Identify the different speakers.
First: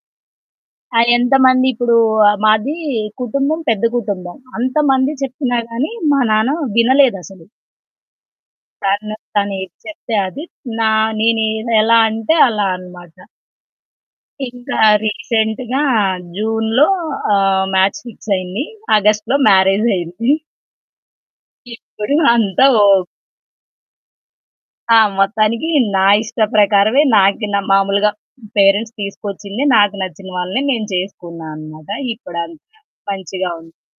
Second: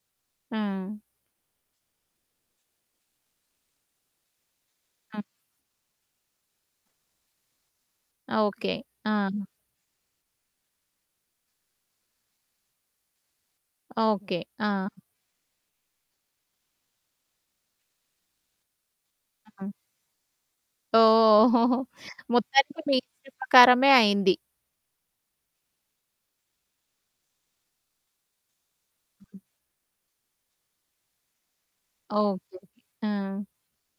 Speaker 1: ఆ!
Speaker 2: హ్మ్.
Speaker 1: ఎంతమంది ఇప్పుడూ మాది కుటుంబం, పెద్ద కుటుంబం. అంతమంది చెప్పినా గాని, మా నాన్న వినలేదసలు.
Speaker 2: ఓకె.
Speaker 1: తను
Speaker 2: ఆ!
Speaker 1: తనేది చెప్తే అది. నా నేను ఎలా అంటే, అలా అనమాట.
Speaker 2: ఓకె. ఆ!
Speaker 1: ఇంకా రీసెంట్‌గా, జూన్‌లో ఆహ్, మాచ్ ఫిక్స్ అయింది. ఆగస్ట్‌లో మ్యారేజయ్యింది.
Speaker 2: ఓహ్!
Speaker 1: ఇప్పుడు అంతా
Speaker 2: మొత్తానికి
Speaker 1: ఓ
Speaker 2: మీ ఇష్ట ప్రకారమే అయింది.
Speaker 1: ఆ! మొత్తానికి నా ఇష్ట ప్రకారమే, నాకు నా మామూలుగా. పేరెంట్స్ తీసుకొచ్చిందే, నాకు నచ్చిన వాళ్ళనే నేను చేసుకున్నానన్నమాట.
Speaker 2: ఓకె,
Speaker 1: ఇప్పుడంతా
Speaker 2: ఓకె. ఆ!
Speaker 1: మంచిగా ఉంది.